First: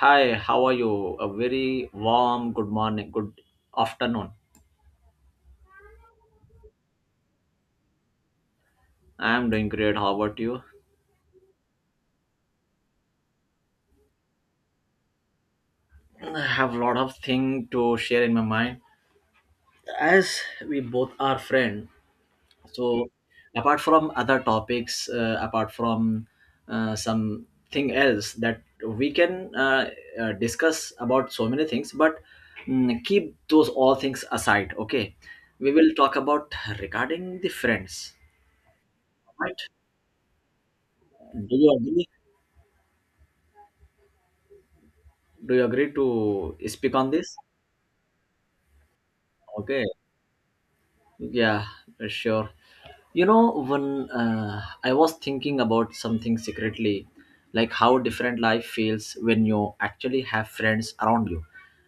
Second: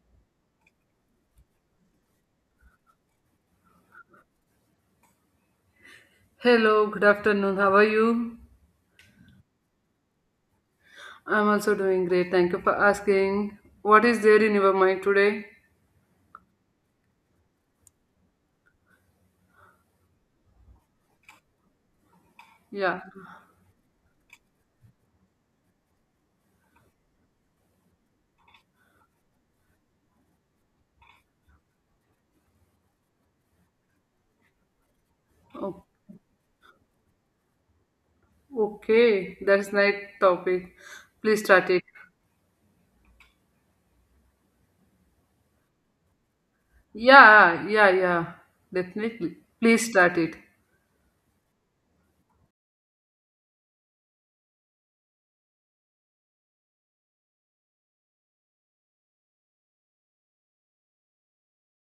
Hi, how are you? A very warm good morning, good afternoon. Hello, good afternoon. How are you? I am doing great. How about you? I'm also doing great. Thank you for asking. What is there in your mind today? I have a lot of thing to share in my mind. As we both are friend, Yeah. so apart from other topics, apart from something else that we can discuss about so many things, but keep those all things aside. Okay, we Oh, will talk about regarding the friends. okay, Right? that's nice topic. Please Do start you it. agree? Do you agree to speak on this. Yeah, yeah, yeah, Definitely. Okay, Please start it. yeah, sure. You know, when I was thinking about something secretly, like how different life feels when you actually have friends around you.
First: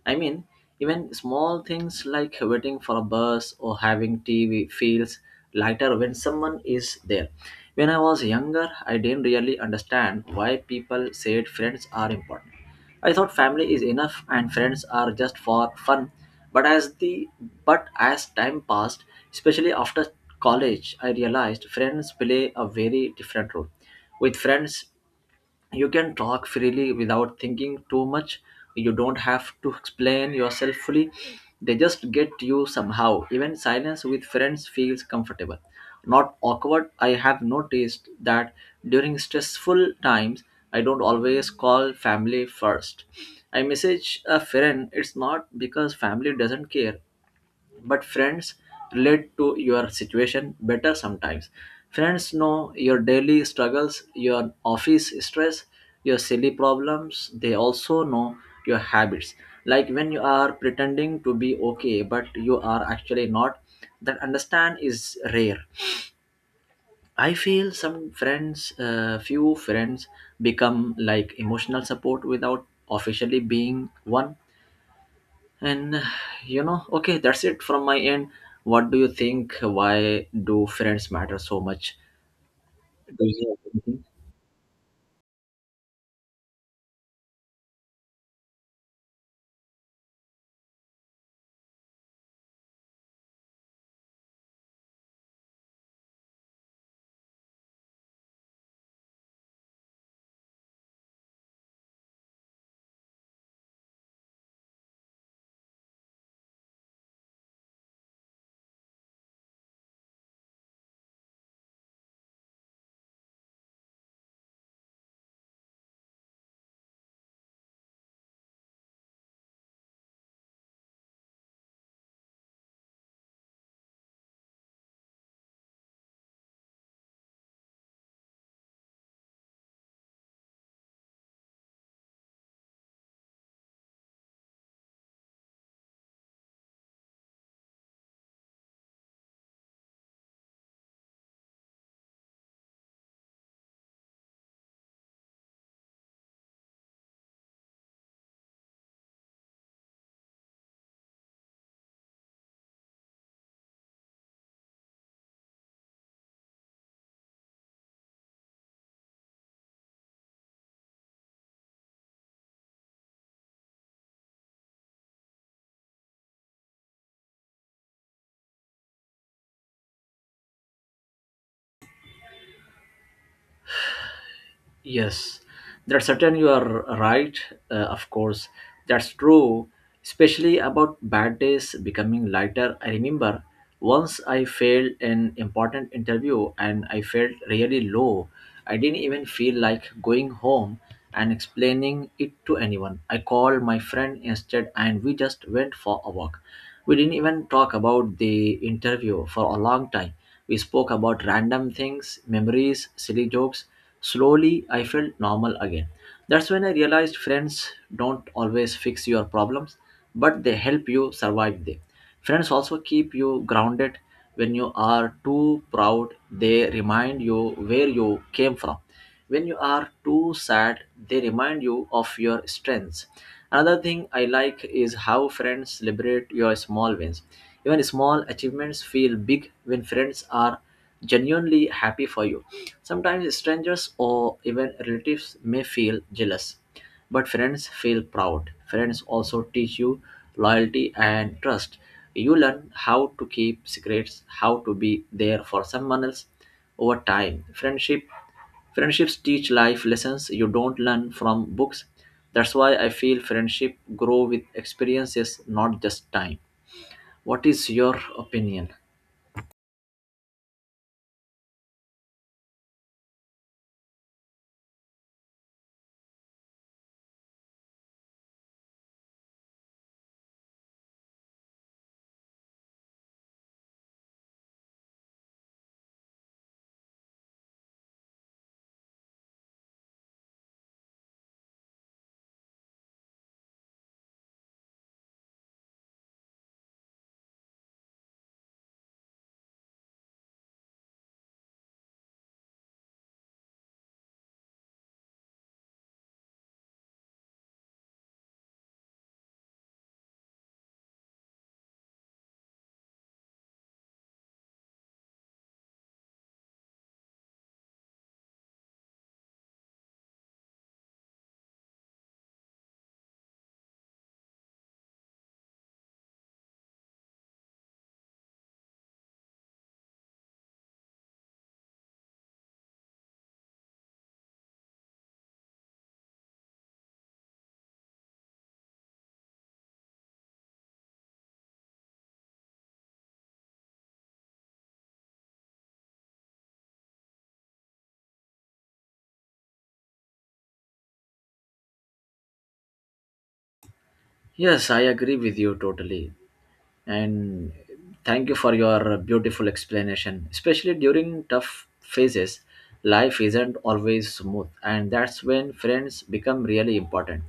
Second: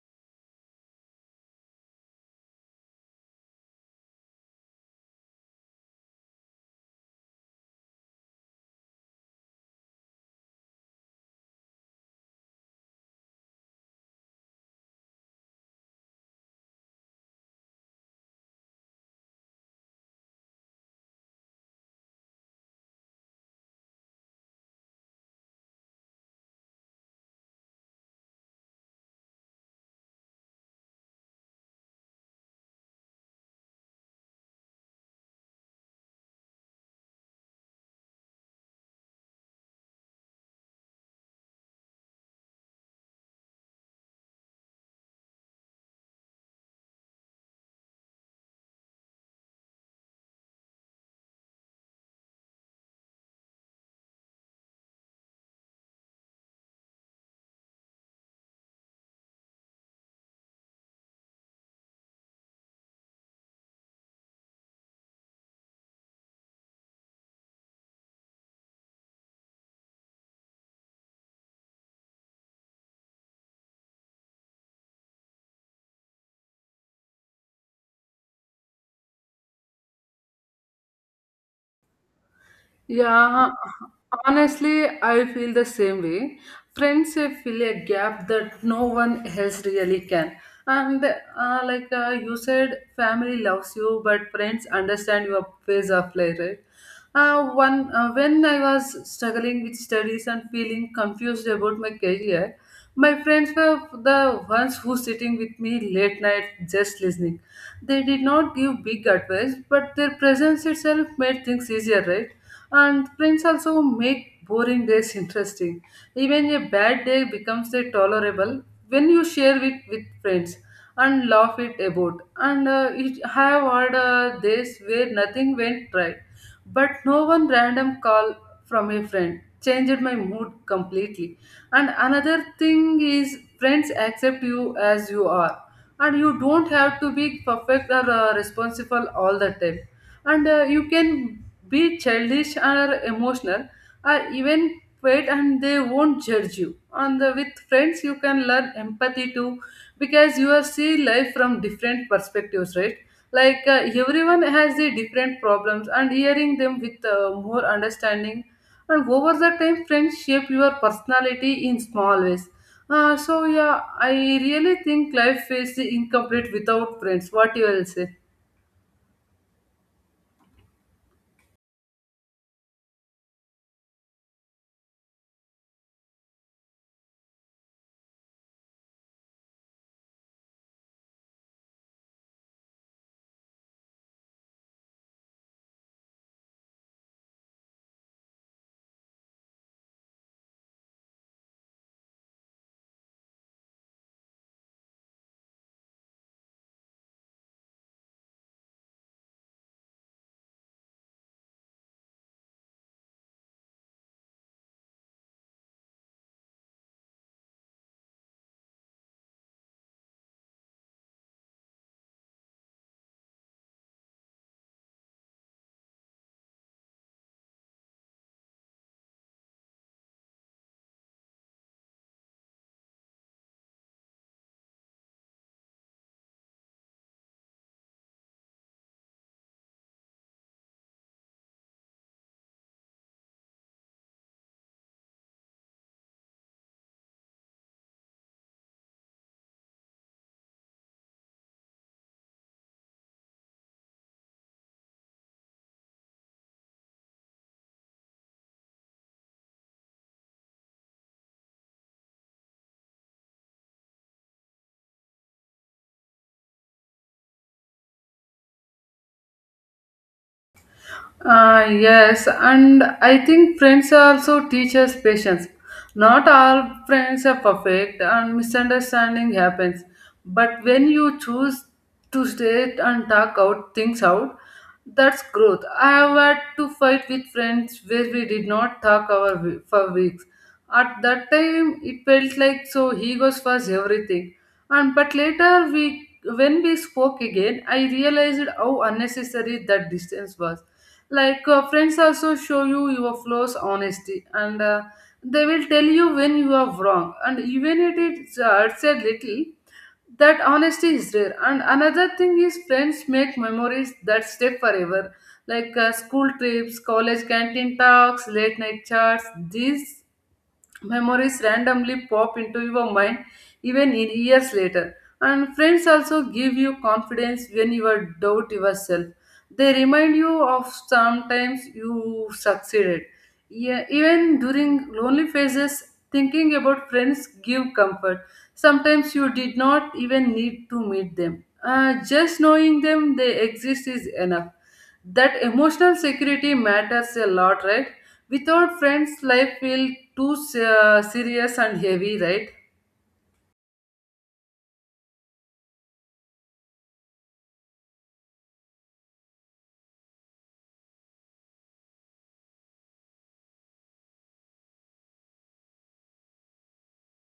I mean, even small things like waiting for a bus or having tea feels lighter when someone is there. When I was younger, I didn't really understand why people said friends are important. I thought family is enough and friends are just for fun. But as the but as time passed, especially after college, I realized friends play a very different role. With friends, you can talk freely without thinking too much, you don't have to explain yourself fully, they just get you somehow. Even silence with friends feels comfortable, not awkward. I have noticed that during stressful times I don't always call family first, I message a friend. It's not because family doesn't care, but friends relate to your situation better sometimes. Friends know your daily struggles, your office stress, your silly problems. They also know your habits, like when you are pretending to be okay but you are actually not. That understand is rare. I feel some friends few friends become like emotional support without officially being one. and uh, okay, that's it from my end. What do you think? Why do friends matter so much? Do you Yeah, have anything? honestly, I feel the same way. Friends fill a gap that no one else really can. And like you said, family loves you, but friends understand your phase of life, right? When I was struggling with studies and feeling confused about my career, my friends were the ones who sitting with me late night just listening. They did not give big advice, but their presence itself made things easier, right? And friends also make boring days interesting. Even a bad day becomes a tolerable when you share it with friends and laugh it about. And it have had days where nothing went right, but no one random call from a friend changed my mood completely, and another thing is, friends accept you as you are, and you don't have to be perfect or responsible all the time. And you can be childish or emotional, or even quiet, and they won't judge you. And with friends, you can learn empathy too, because you are see life from different perspectives, right? Like everyone has the different problems and hearing them with more understanding, and over the time friends shape your personality in small ways. So yeah, I really think life is incomplete without friends. What you will say? Yes, that's certain, you are right, of course. That's true, especially about bad days becoming lighter. I remember once I failed an important interview and I felt really low. I didn't even feel like going home and explaining it to anyone. I called my friend instead and we just went for a walk. We didn't even talk about the interview for a long time. We spoke about random things, memories, silly jokes. Slowly, I felt normal again. That's when I realized friends don't always fix your problems, but they help you survive them. Friends also keep you grounded when you are too proud. They remind you where you came from. When you are too sad, they remind you of your strengths. Another thing I like is how friends celebrate your small wins. Even small achievements feel big when friends are genuinely happy for you. Sometimes strangers or even relatives may feel jealous, but friends feel proud. Friends also teach you loyalty and trust. You learn how to keep secrets, how to be there for someone else over time. Friendships teach life lessons you don't learn from books. That's why I feel friendship grow with experiences, not just time. What is your opinion? Yes, and I think friends also teach us patience. Not all friends are perfect, and misunderstanding happens. But when you choose to stay and talk out things out, that's growth. I have had to fight with friends where we did not talk for weeks. At that time, it felt like so he goes was everything. And but later when we spoke again, I realized how unnecessary that distance was. Like friends also show you your flaws honesty, and they will tell you when you are wrong, and even if it hurts a little, that honesty is rare. And another thing is, friends make memories that stay forever, like school trips, college canteen talks, late night chats. These memories randomly pop into your mind even in years later. And friends also give you confidence when you are doubt yourself. They remind you of sometimes you succeeded. Yeah, even during lonely phases, thinking about friends give comfort. Sometimes you did not even need to meet them. Just knowing them they exist is enough. That emotional security matters a lot, right? Without friends life feel too serious and heavy, right? Yes, I agree with you totally. And thank you for your beautiful explanation. Especially during tough phases, life isn't always smooth, and that's when friends become really important.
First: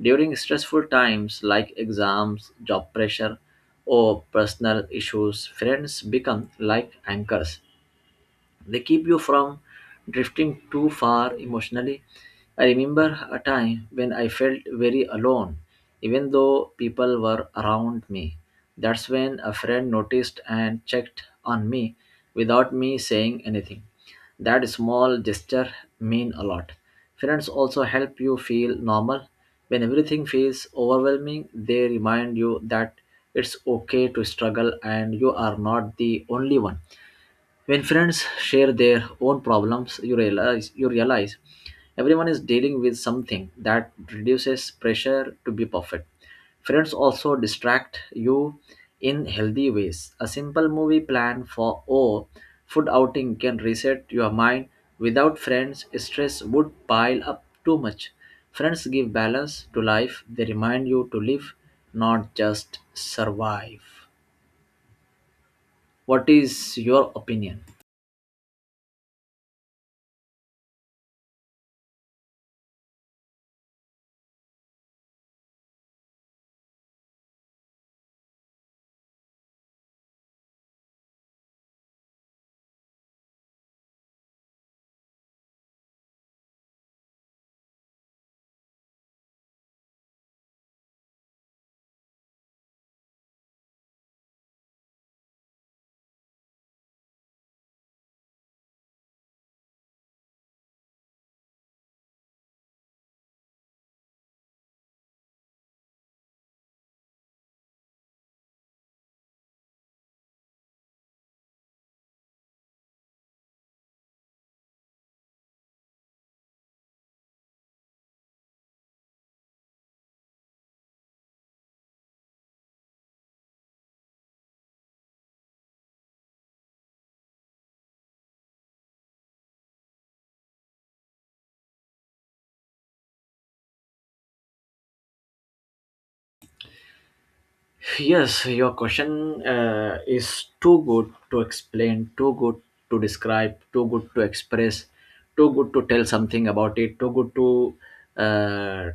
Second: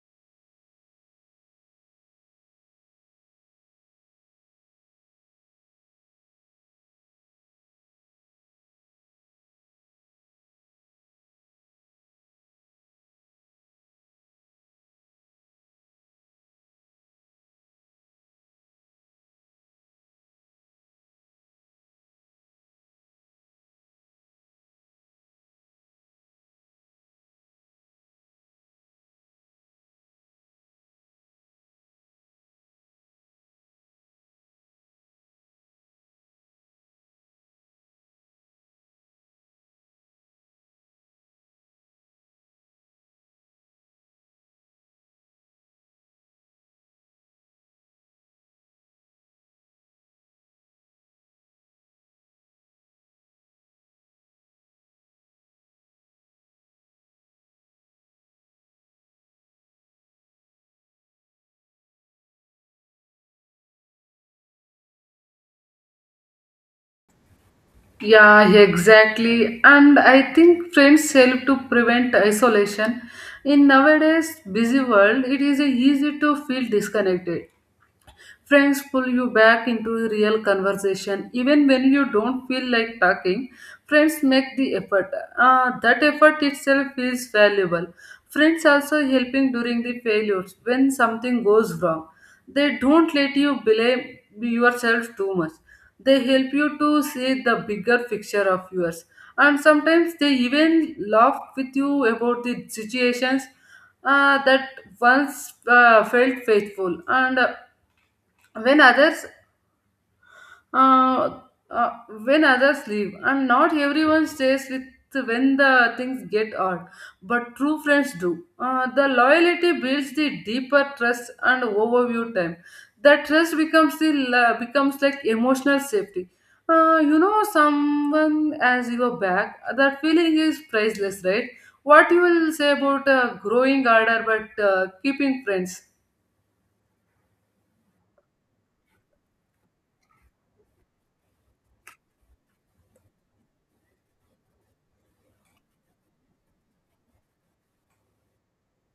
During stressful times like exams, job pressure, or personal issues, friends become like anchors. They keep you from drifting too far emotionally. I remember a time when I felt very alone, even though people were around me. That's when a friend noticed and checked on me without me saying anything. That small gesture mean a lot. Friends also help you feel normal. When everything feels overwhelming, they remind you that it's okay to struggle and you are not the only one. When friends share their own problems, you realize everyone is dealing with something. That reduces pressure to be perfect. Friends also distract you in healthy ways. A simple movie plan for or food outing can reset your mind. Without friends, stress would pile up too much. Friends give balance to life. They remind you to live, not just survive. What is your opinion? Yeah, exactly, and I think friends help to prevent isolation. In nowadays busy world, it is easy to feel disconnected. Friends pull you back into real conversation even when you don't feel like talking. Friends make the effort. That effort itself feels valuable. Friends also helping during the failures when something goes wrong. They don't let you blame yourself too much. They help you to see the bigger picture of yours. And sometimes they even laugh with you about the situations that once felt faithful. And when others uh, uh, when others leave, and not everyone stays with when the things get odd, but true friends do. The loyalty builds the deeper trust, and overview time that trust becomes becomes like emotional safety. You know someone as your back, that feeling is priceless, right? What you will say about growing harder but keeping friends? Yes, your question is too good to explain, too good to describe, too good to express, too good to tell something about it, too good to uh,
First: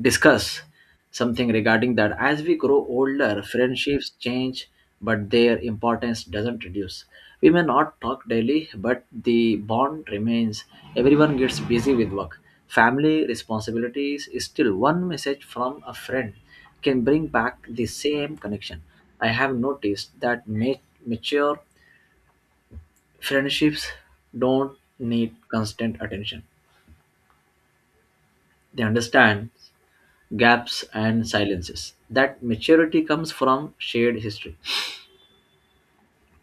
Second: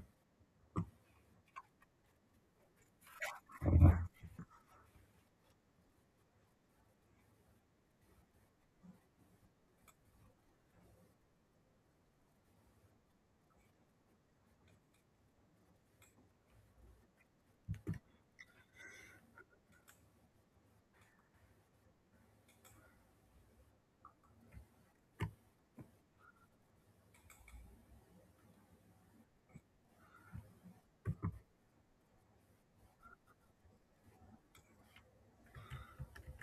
discuss something regarding that. As we grow older, friendships change, but their importance doesn't reduce. We may not talk daily, but the bond remains. Everyone gets busy with work, family responsibilities, still one message from a friend can bring back the same connection. I have noticed that mature friendships don't need constant attention. They understand gaps and silences. That maturity comes from shared history.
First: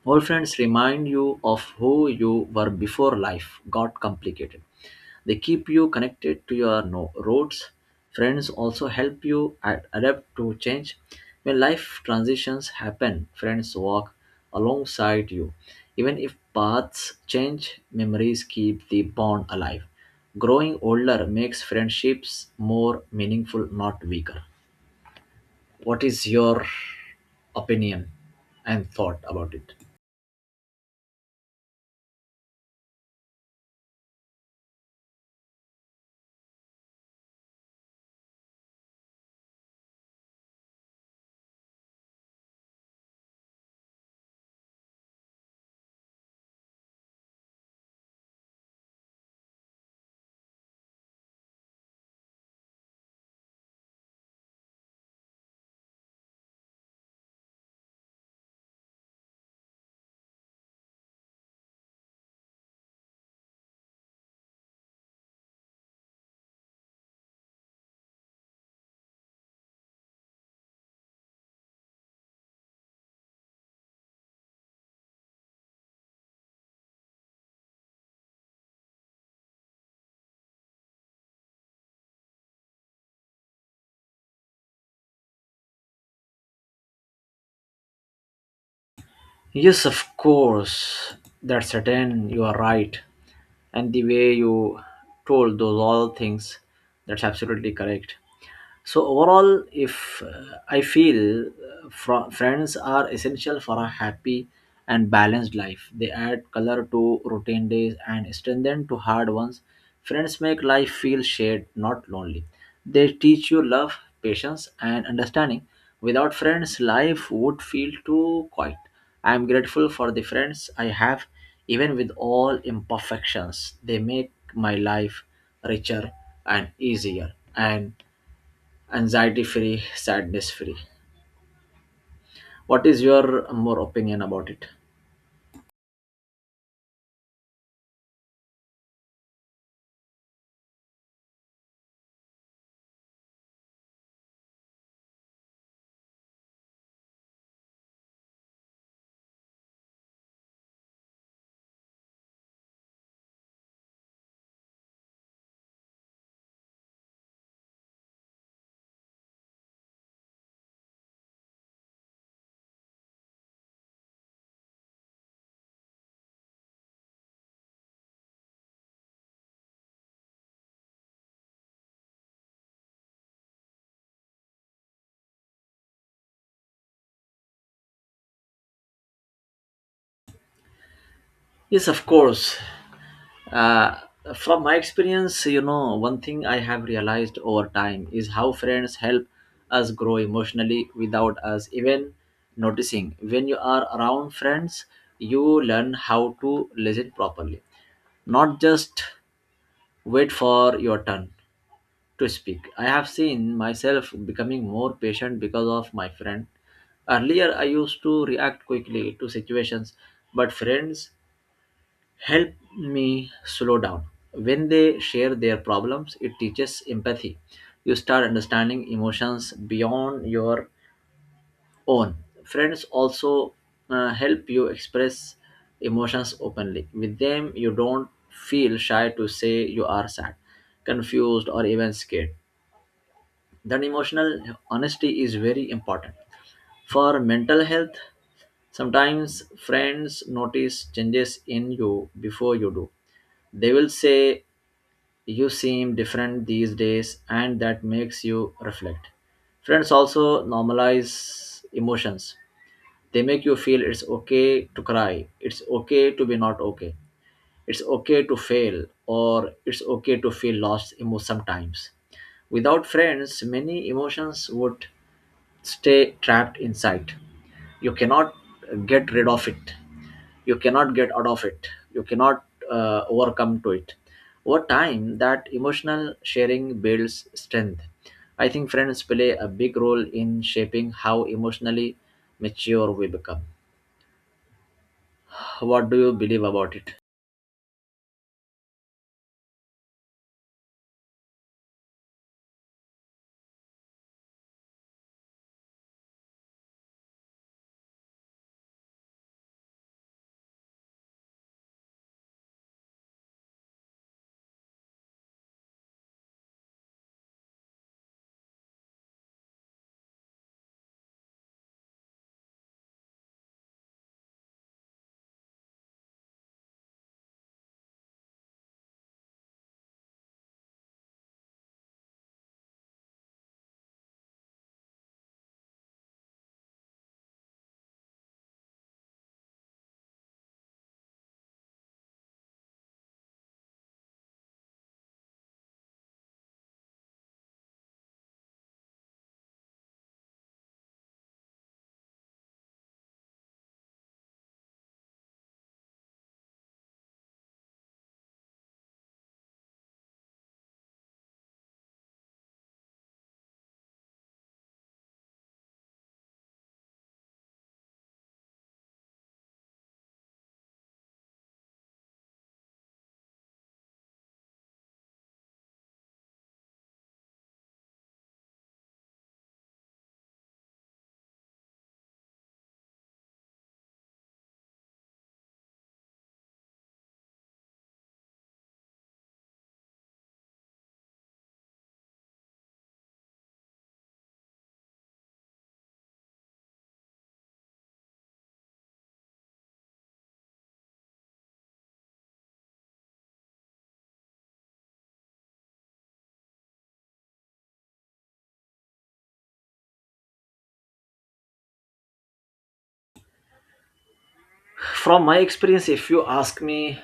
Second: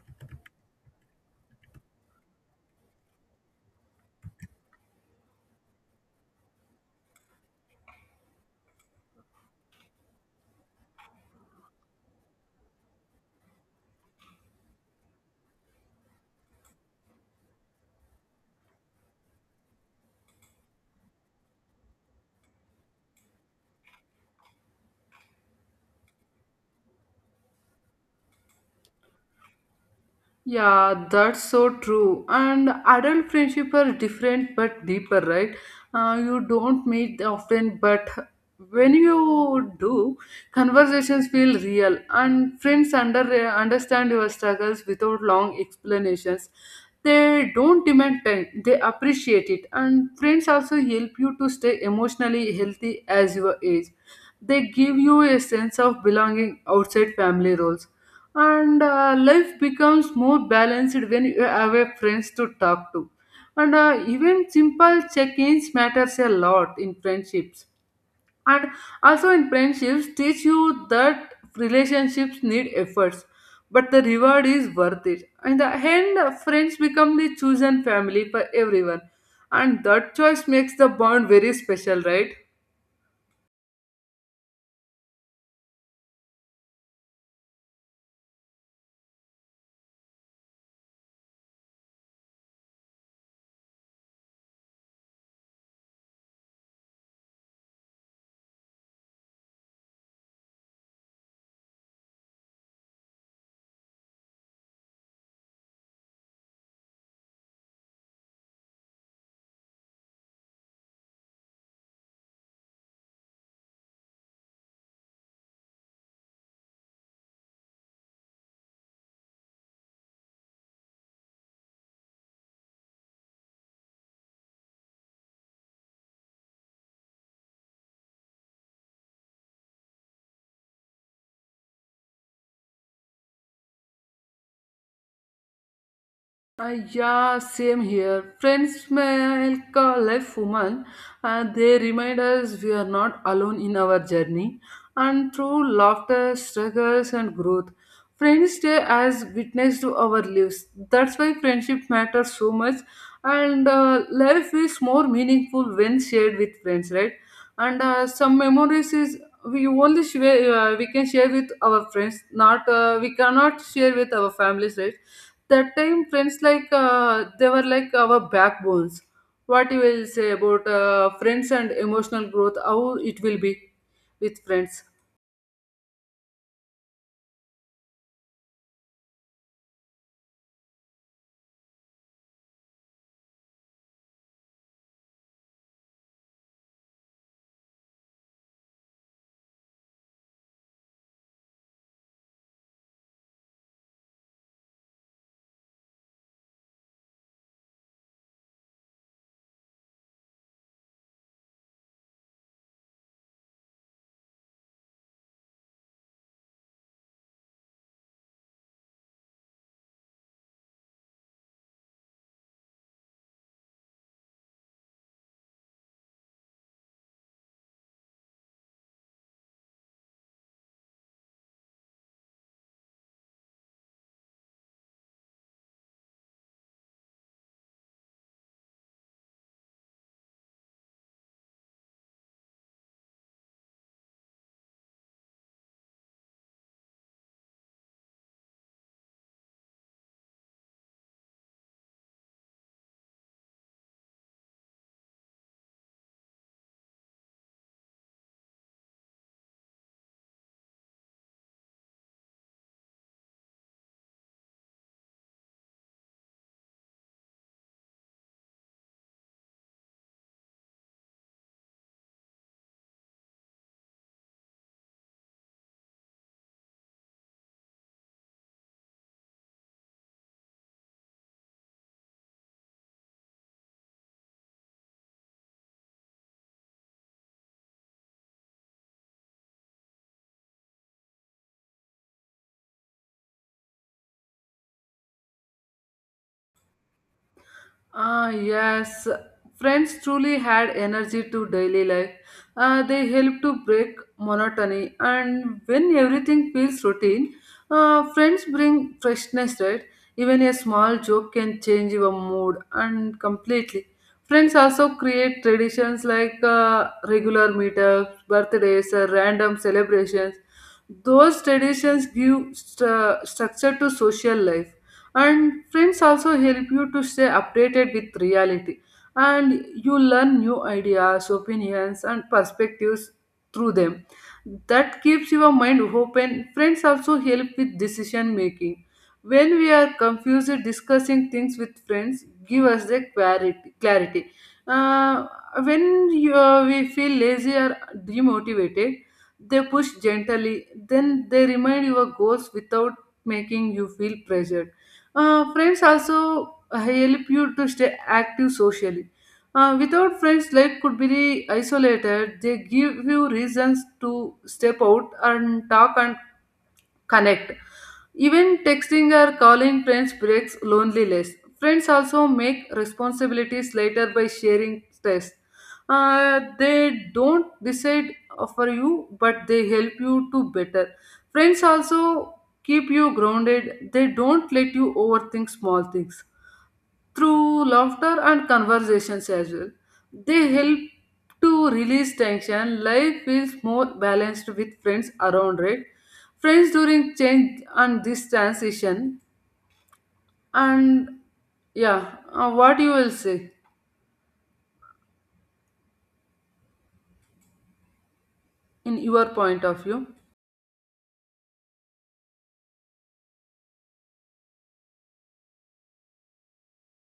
Old friends remind you of who you were before life got complicated. They keep you connected to your roots. Friends also help you adapt to change. When life transitions happen, friends walk alongside you. Even if paths change, memories keep the bond alive. Growing older makes friendships more meaningful, not weaker. What is your opinion and thought about it? Yeah, that's so true. And adult friendship are different but deeper, right? You don't meet often, but when you do, conversations feel real, and friends understand your struggles without long explanations. They don't demand time; they appreciate it, and friends also help you to stay emotionally healthy as your age. They give you a sense of belonging outside family roles, and life becomes more balanced when you have a friends to talk to. And even simple check-ins matters a lot in friendships. And also in friendships teach you that relationships need efforts, but the reward is worth it. In the end friends become the chosen family for everyone, and that choice makes the bond very special, right? Yes, of course. That's certain. You are right. And the way you told those all things, that's absolutely correct. So overall, if I feel friends are essential for a happy and balanced life. They add color to routine days and strengthen to hard ones. Friends make life feel shared, not lonely. They teach you love, patience, and understanding. Without friends, life would feel too quiet. I am grateful for the friends I have. Even with all imperfections, they make my life richer and easier and anxiety free, sadness free. What is your more opinion about it? Yeah, same here. Friends make help a life woman. They remind us we are not alone in our journey. And through laughter, struggles, and growth, friends stay as witness to our lives. That's why friendship matters so much. And life is more meaningful when shared with friends, right? And some memories is we only share, we can share with our friends. Not We cannot share with our families, right? That time friends like they were like our backbones. What you will say about friends and emotional growth, how it will be with friends? Yes, of course. Uh, from my experience, you know, one thing I have realized over time is how friends help us grow emotionally without us even noticing. When you are around friends, you learn how to listen properly, not just wait for your turn to speak. I have seen myself becoming more patient because of my friend. Earlier, I used to react quickly to situations, but friends help me slow down. When they share their problems, it teaches empathy. You start understanding emotions beyond your own. Friends also help you express emotions openly. With them, you don't feel shy to say you are sad, confused, or even scared. That emotional honesty is very important for mental health. Sometimes friends notice changes in you before you do. They will say you seem different these days, and that makes you reflect. Friends also normalize emotions. They make you feel it's okay to cry, it's okay to be not okay, it's okay to fail, or it's okay to feel lost sometimes. Without friends, many emotions would stay trapped inside. You cannot get rid of it. You cannot get out of it. You cannot overcome to it. Over time, that emotional sharing builds strength. I think friends play a big role in shaping how emotionally mature we become. What do you believe about it? Ah, yes. Friends truly had energy to daily life. They help to break monotony, and when everything feels routine, friends bring freshness, right? Even a small joke can change your mood and completely. Friends also create traditions like regular meetups, birthdays, or random celebrations. Those traditions give structure to social life. And friends also help you to stay updated with reality, and you learn new ideas, opinions, and perspectives through them. That keeps your mind open. Friends also help with decision making. When we are confused, discussing things with friends give us the clarity. Uh, when we feel lazy or demotivated, they push gently, then they remind your goals without making you feel pressured. Friends also help you to stay active socially. Without friends, life could be isolated. They give you reasons to step out and talk and connect. Even texting or calling friends breaks loneliness. Friends also make responsibilities later by sharing stress. They don't decide for you, but they help you to better. Friends also keep you grounded. They don't let you overthink small things through laughter and conversations as well. They help to release tension. Life feels more balanced with friends around, right? Friends during change and this transition. And yeah, what you will say in your point of view? From my experience, if you ask me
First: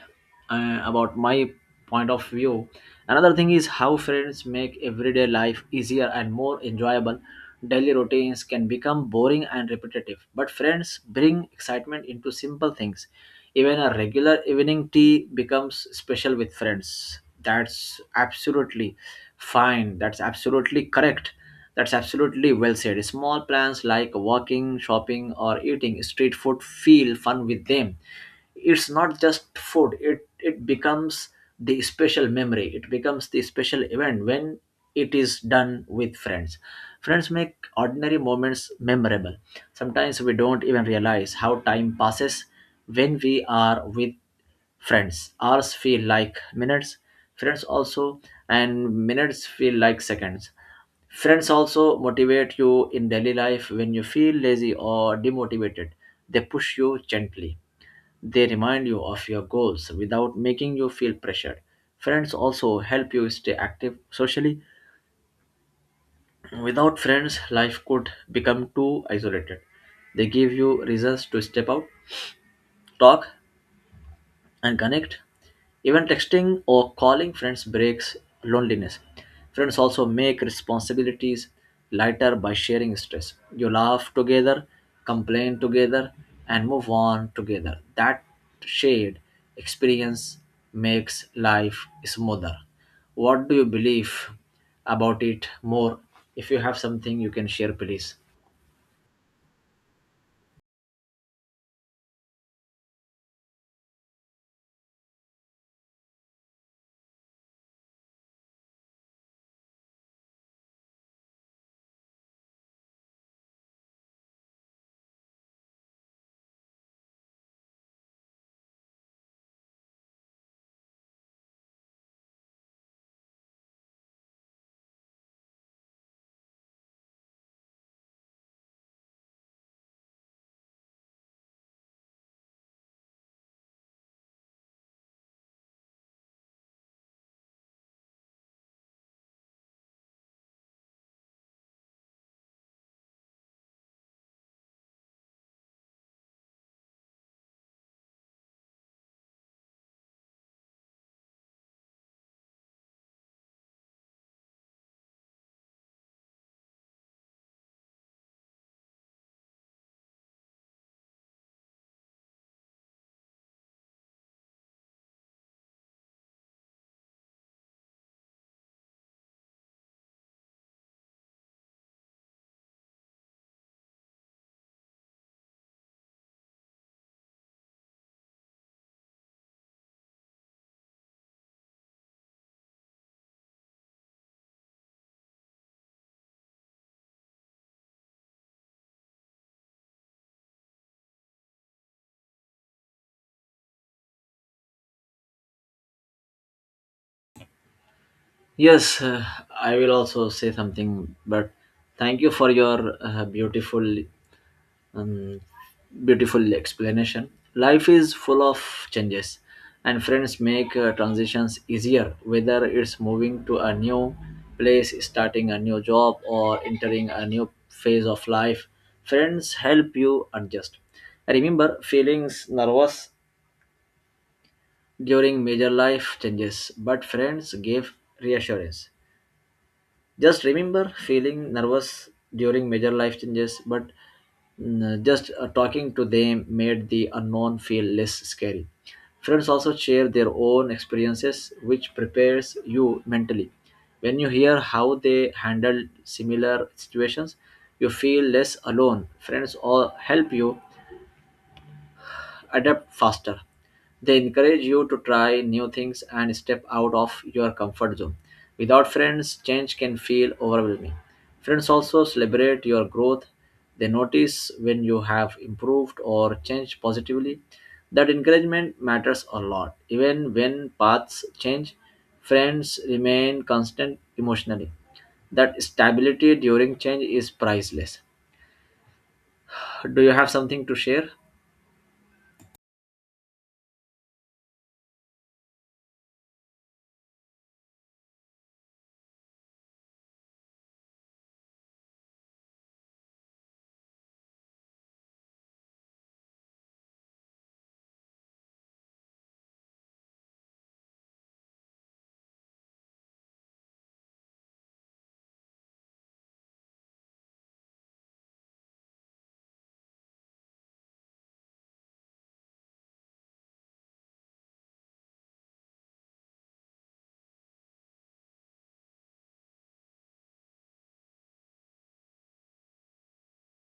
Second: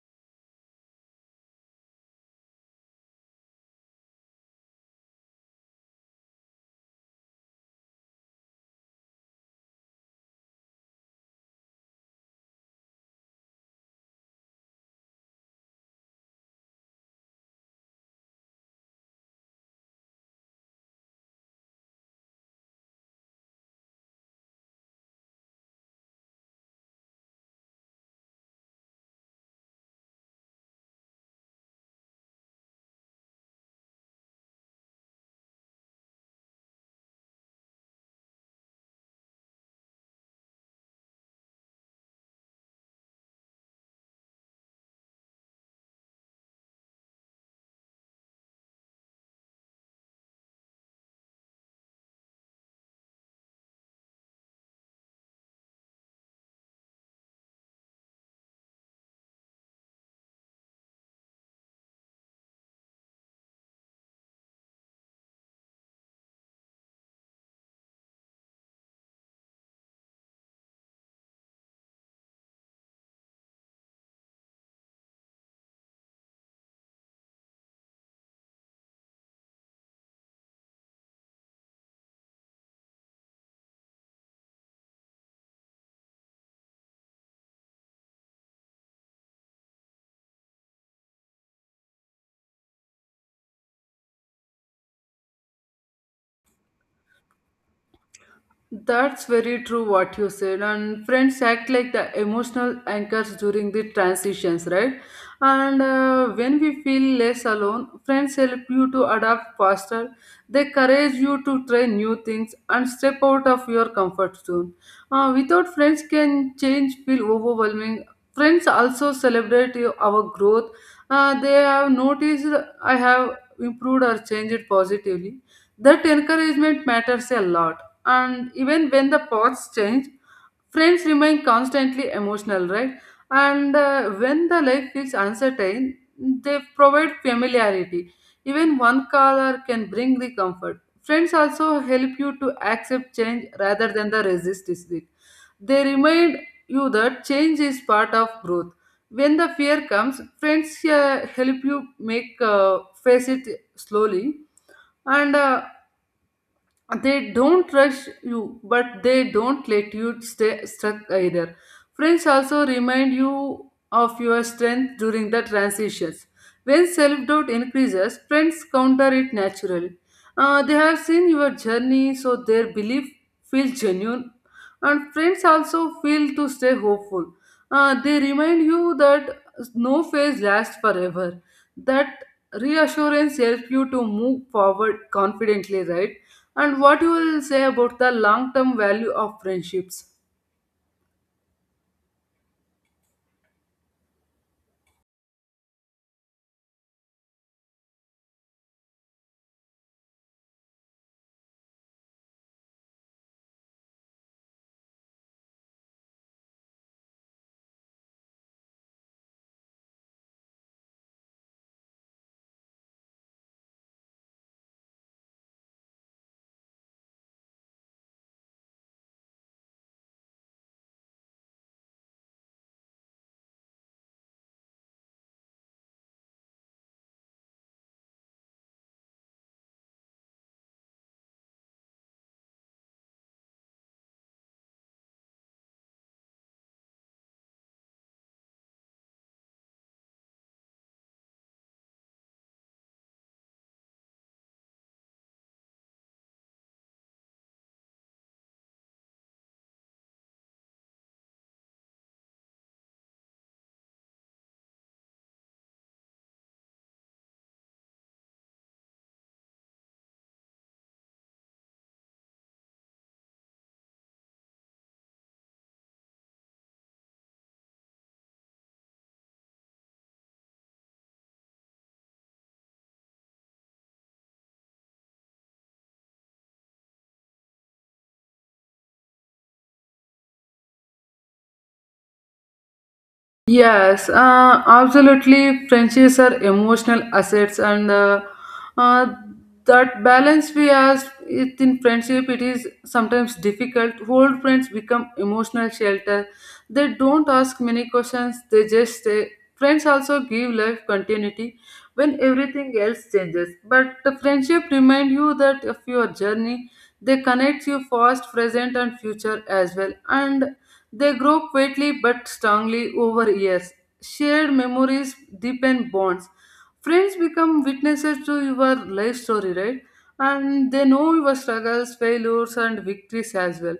about my point of view, another thing is how friends make everyday life easier and more enjoyable. Daily routines can become boring and repetitive, but friends bring excitement into simple things. Even a regular evening tea becomes special with friends. That's absolutely fine, that's absolutely correct, that's absolutely well said. Small plans like walking, shopping, or eating street food feel fun with them. It's not just food, it becomes the special memory, it becomes the special event when it is done with friends. Friends make ordinary moments memorable. Sometimes we don't even realize how time passes when we are with friends. Hours feel like minutes, friends also, and minutes feel like seconds. Friends also motivate you in daily life when you feel lazy or demotivated. They push you gently. They remind you of your goals without making you feel pressured. Friends also help you stay active socially. Without friends, life could become too isolated. They give you reasons to step out, talk, and connect. Even texting or calling friends breaks loneliness. Friends also make responsibilities lighter by sharing stress. You laugh together, complain together, and move on together. That shared experience makes life smoother. What do you believe about it more? If you have something you can share, please. That's very true what you said. And friends act like the emotional anchors during the transitions, right? And when we feel less alone, friends help you to adapt faster. They encourage you to try new things and step out of your comfort zone. Without friends, can change feel overwhelming. Friends also celebrate our growth. They have noticed I have improved or changed positively. That encouragement matters a lot, and even when the paths change, friends remain constantly emotional, right? And when the life feels uncertain, they provide familiarity. Even one color can bring the comfort. Friends also help you to accept change rather than the resist it. They remind you that change is part of growth. When the fear comes, friends help you make face it slowly, and they don't rush you, but they don't let you stay stuck either. Friends also remind you of your strength during the transitions. When self doubt increases, friends counter it naturally. They have seen your journey, so their belief feels genuine. And friends also feel to stay hopeful. They remind you that no phase lasts forever. That reassurance helps you to move forward confidently, right? And what you will say about the long term value of friendships? Yes, I will also say something, but thank you for your um, beautiful explanation. Life is full of changes, and friends make transitions easier, whether it's moving to a new place, starting a new job, or entering a new phase of life. Friends help you adjust. I remember feeling nervous during major life changes, but friends gave reassurance. Just remember feeling nervous during major life changes, but just talking to them made the unknown feel less scary. Friends also share their own experiences, which prepares you mentally. When you hear how they handled similar situations, you feel less alone. Friends all help you adapt faster. They encourage you to try new things and step out of your comfort zone. Without friends, change can feel overwhelming. Friends also celebrate your growth. They notice when you have improved or changed positively. That encouragement matters a lot. Even when paths change, friends remain constant emotionally. That stability during change is priceless. Do you have something to share? Yes, absolutely. Friendships are emotional assets, and uh, that balance we ask it in friendship. It is sometimes difficult. Old friends become emotional shelter. They don't ask many questions. They just stay. Friends also give life continuity when everything else changes. But the friendship remind you that of your journey. They connect you past, present, and future as well. And they grow quietly but strongly over years. Shared memories deepen bonds. Friends become witnesses to your life story, right? And they know your struggles, failures, and victories as well.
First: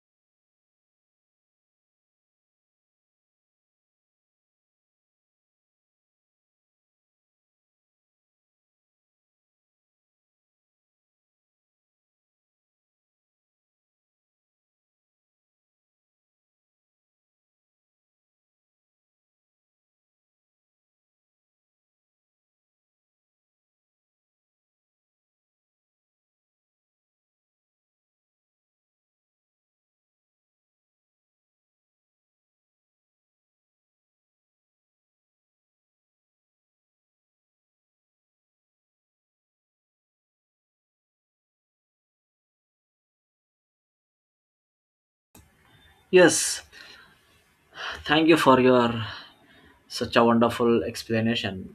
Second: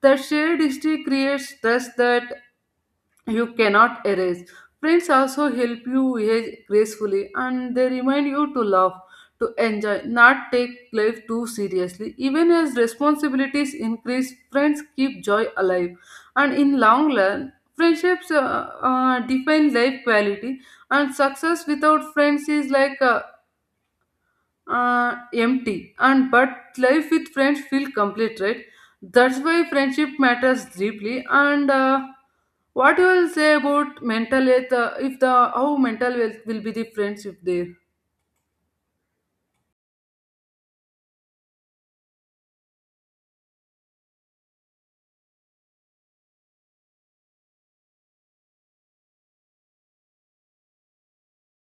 That shared history creates trust that you cannot erase. Friends also help you age gracefully, and they remind you to love, to enjoy, not take life too seriously. Even as responsibilities increase, friends keep joy alive. And in long run, friendships define life quality, and success without friends is like empty and but life with friends feel complete, right? That's why friendship matters deeply. And what you will say about mental health, if the how mental health will be the friendship there? Yes, thank you for your such a wonderful explanation.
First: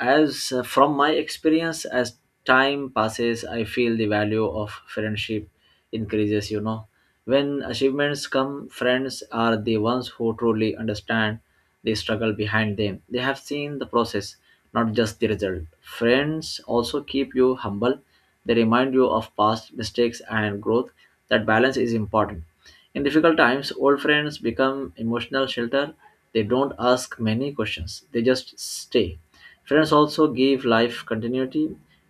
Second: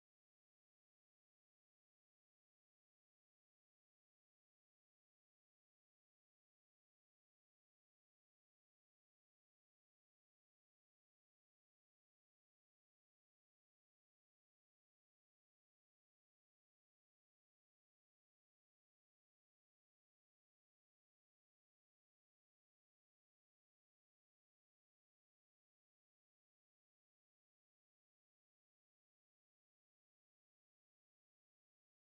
As from my experience, as time passes, I feel the value of friendship increases. You know, when achievements come, friends are the ones who truly understand the struggle behind them. They have seen the process, not just the result. Friends also keep you humble. They remind you of past mistakes and growth. That balance is important. In difficult times, old friends become emotional shelter. They don't ask many questions, they just stay. Friends also give life continuity.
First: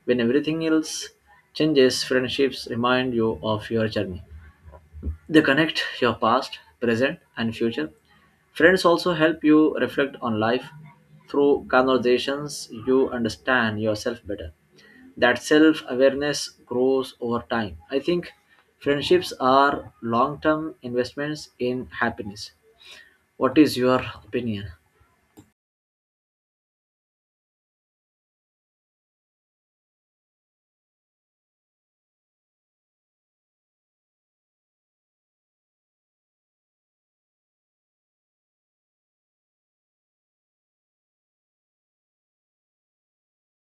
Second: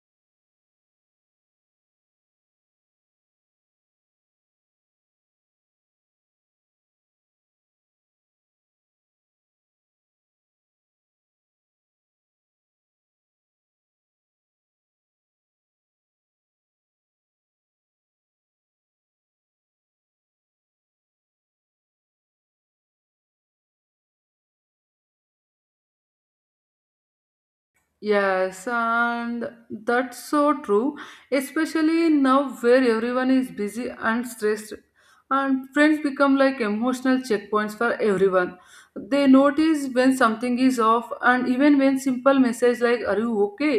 When everything else changes, friendships remind you of your journey. They connect your past, present, and future. Friends also help you reflect on life. Through conversations, you understand yourself better. That self awareness grows over time. I think friendships are long term investments in happiness. What is your opinion? Yes, and that's so true, especially now where everyone is busy and stressed, and friends become like emotional checkpoints for everyone. They notice when something is off, and even when simple message like "Are you okay?"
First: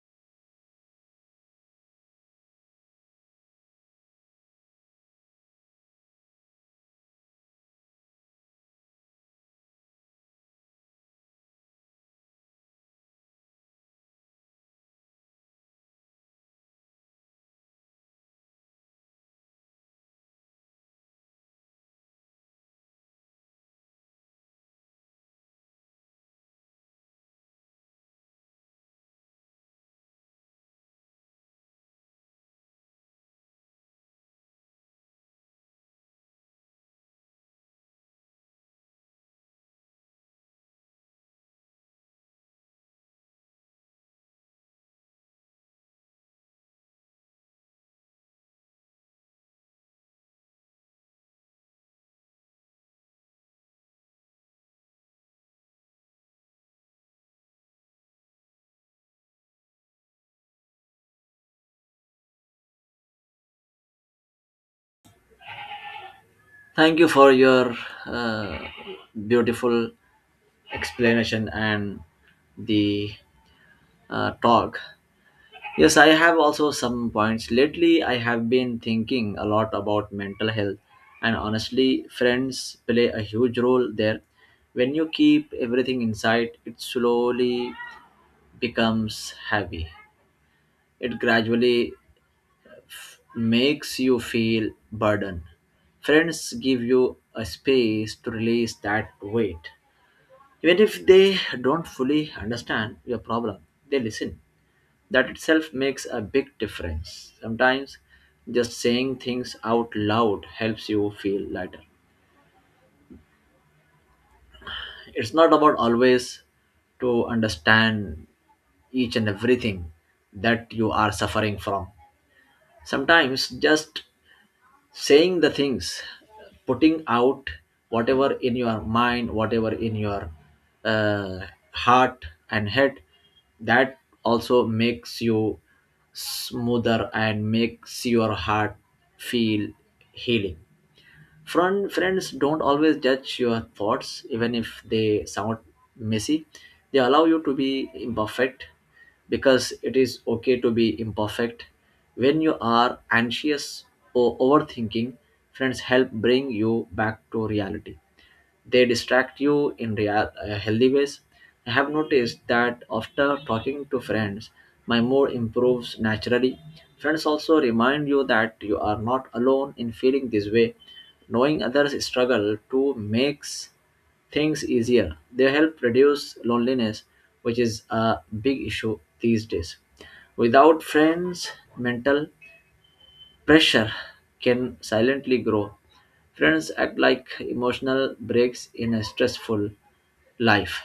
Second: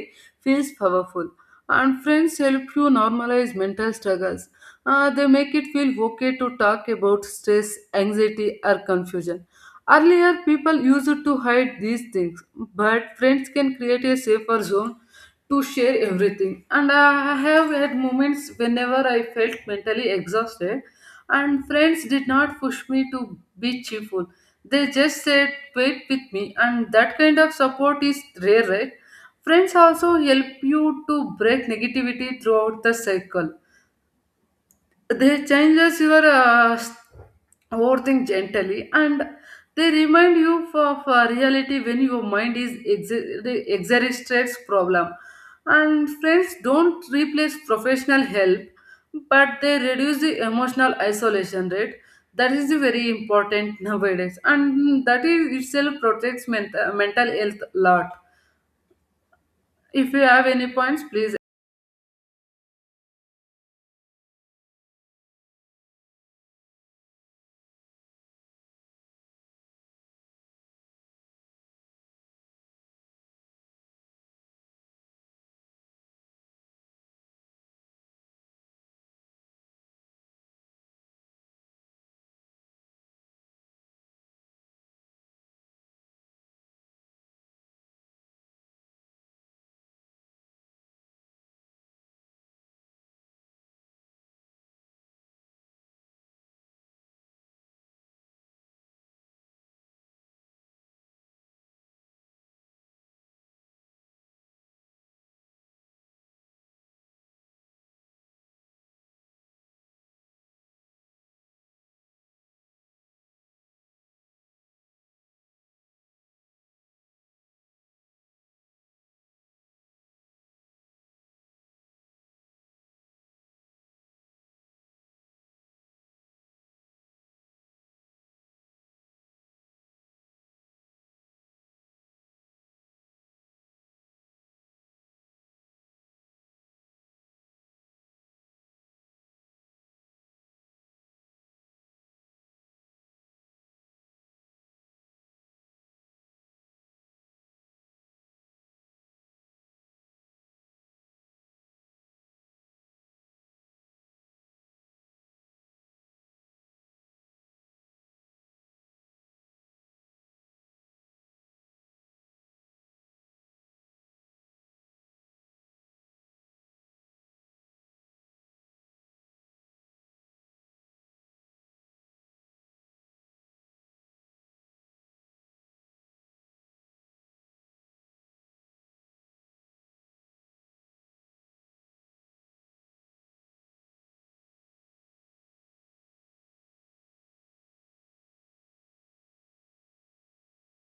feels powerful. And friends help you normalize mental struggles. They make it feel okay to talk about stress, anxiety, or confusion. Earlier, people used to hide these things, but friends can create a safer zone to share everything. And I have had moments whenever I felt mentally exhausted, and friends did not push me to be cheerful. They just said, "Wait with me," and that kind of support is rare, right? Friends also help you to break negativity throughout the cycle. They changes your overthink gently, and they remind you of reality when your mind is exaggerates problem. And friends don't replace professional help, but they reduce the emotional isolation rate. That is the very important nowadays, and that is itself protects mental health a lot. If you have any points, please. Thank you for your uh, beautiful explanation and the talk. Yes, I have also some points. Lately, I have been thinking a lot about mental health, and honestly, friends play a huge role there. When you keep everything inside, it slowly becomes heavy. It gradually makes you feel burden. Friends give you a space to release that weight. Even if they don't fully understand your problem, they listen. That itself makes a big difference. Sometimes just saying things out loud helps you feel lighter. It's not about always to understand each and everything that you are suffering from. Sometimes just saying the things, putting out whatever in your mind, whatever in your uh, heart and head, that also makes you smoother and makes your heart feel healing. Friends don't always judge your thoughts, even if they sound messy. They allow you to be imperfect, because it is okay to be imperfect. When you are anxious or overthinking, friends help bring you back to reality. They distract you in real, healthy ways. I have noticed that after talking to friends, my mood improves naturally. Friends also remind you that you are not alone in feeling this way. Knowing others struggle to makes things easier. They help reduce loneliness, which is a big issue these days. Without friends, mental pressure can silently grow. Friends act like emotional breaks in a stressful life.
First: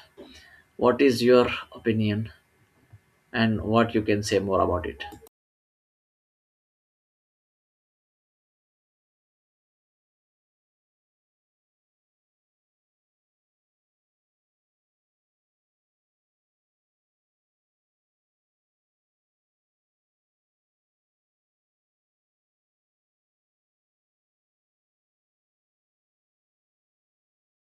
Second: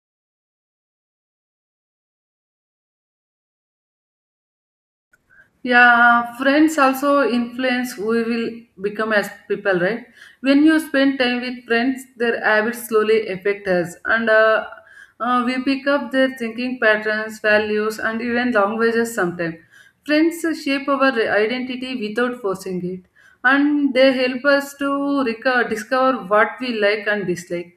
What is your opinion and what you can say more about it? Yeah, friends also influence who we will become as people, right? When you spend time with friends, their habits slowly affect us, and we pick up their thinking patterns, values, and even languages sometimes. Friends shape our identity without forcing it, and they help us to discover what we like and dislike.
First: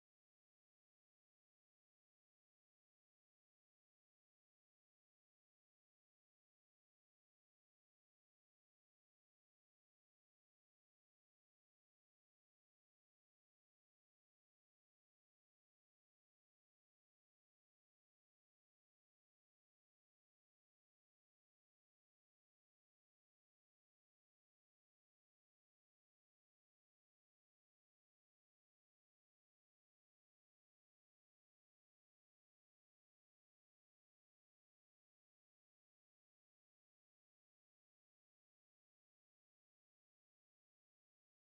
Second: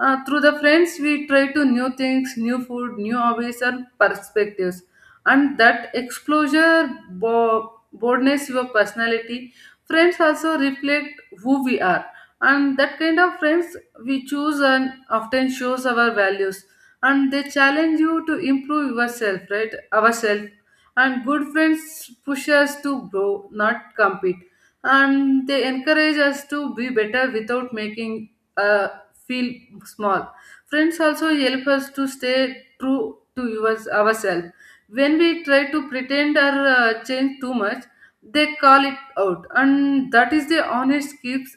Through the friends, we try to new things, new food, new hobbies, and perspectives, and that exposure broadens your personality. Friends also reflect who we are, and that kind of friends we choose and often shows our values, and they challenge you to improve yourself, right? Ourself. And good friends push us to grow not compete, and they encourage us to be better without making uh, feel small. Friends also help us to stay true to ourselves. When we try to pretend or change too much, they call it out, and that is the honest keeps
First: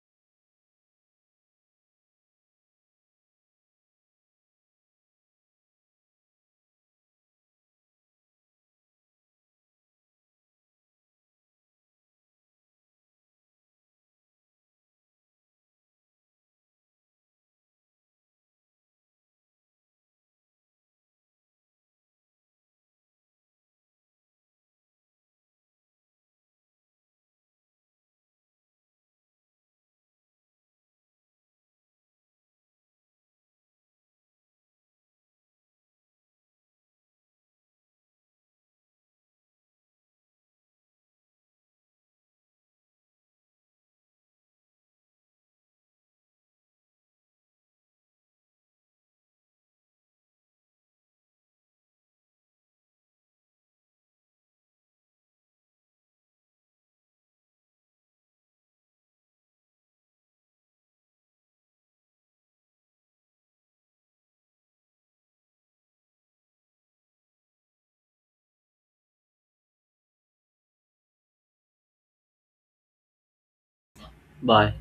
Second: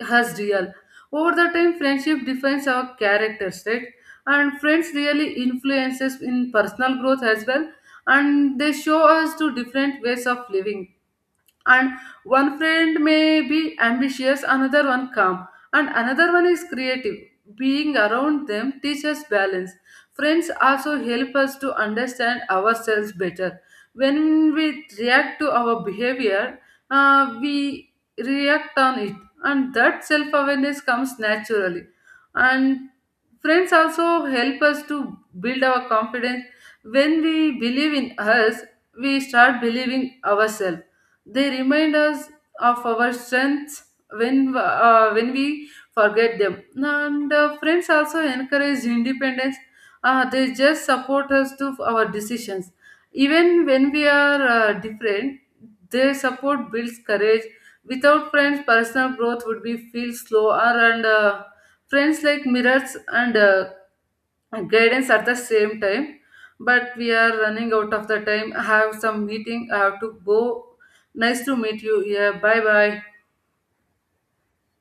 us real. Over the time friendship defines our characters, right? And friends really influences in personal growth as well, and they show us to different ways of living. And one friend may be ambitious, another one calm, and another one is creative. Being around them teaches balance. Friends also help us to understand ourselves better. When we react to our behavior, we react on it, and that self-awareness comes naturally. And friends also help us to build our confidence. When we believe in us, we start believing ourselves. They remind us of our strengths when we forget them. And friends also encourage independence. They just support us to our decisions. Even when we are different, their support builds courage. Without friends, personal growth would be feel slower. And friends like mirrors and guidance at the same time. But we are running out of the time. I have some meeting, I have to go. Nice to meet you. Yeah, bye bye. Bye.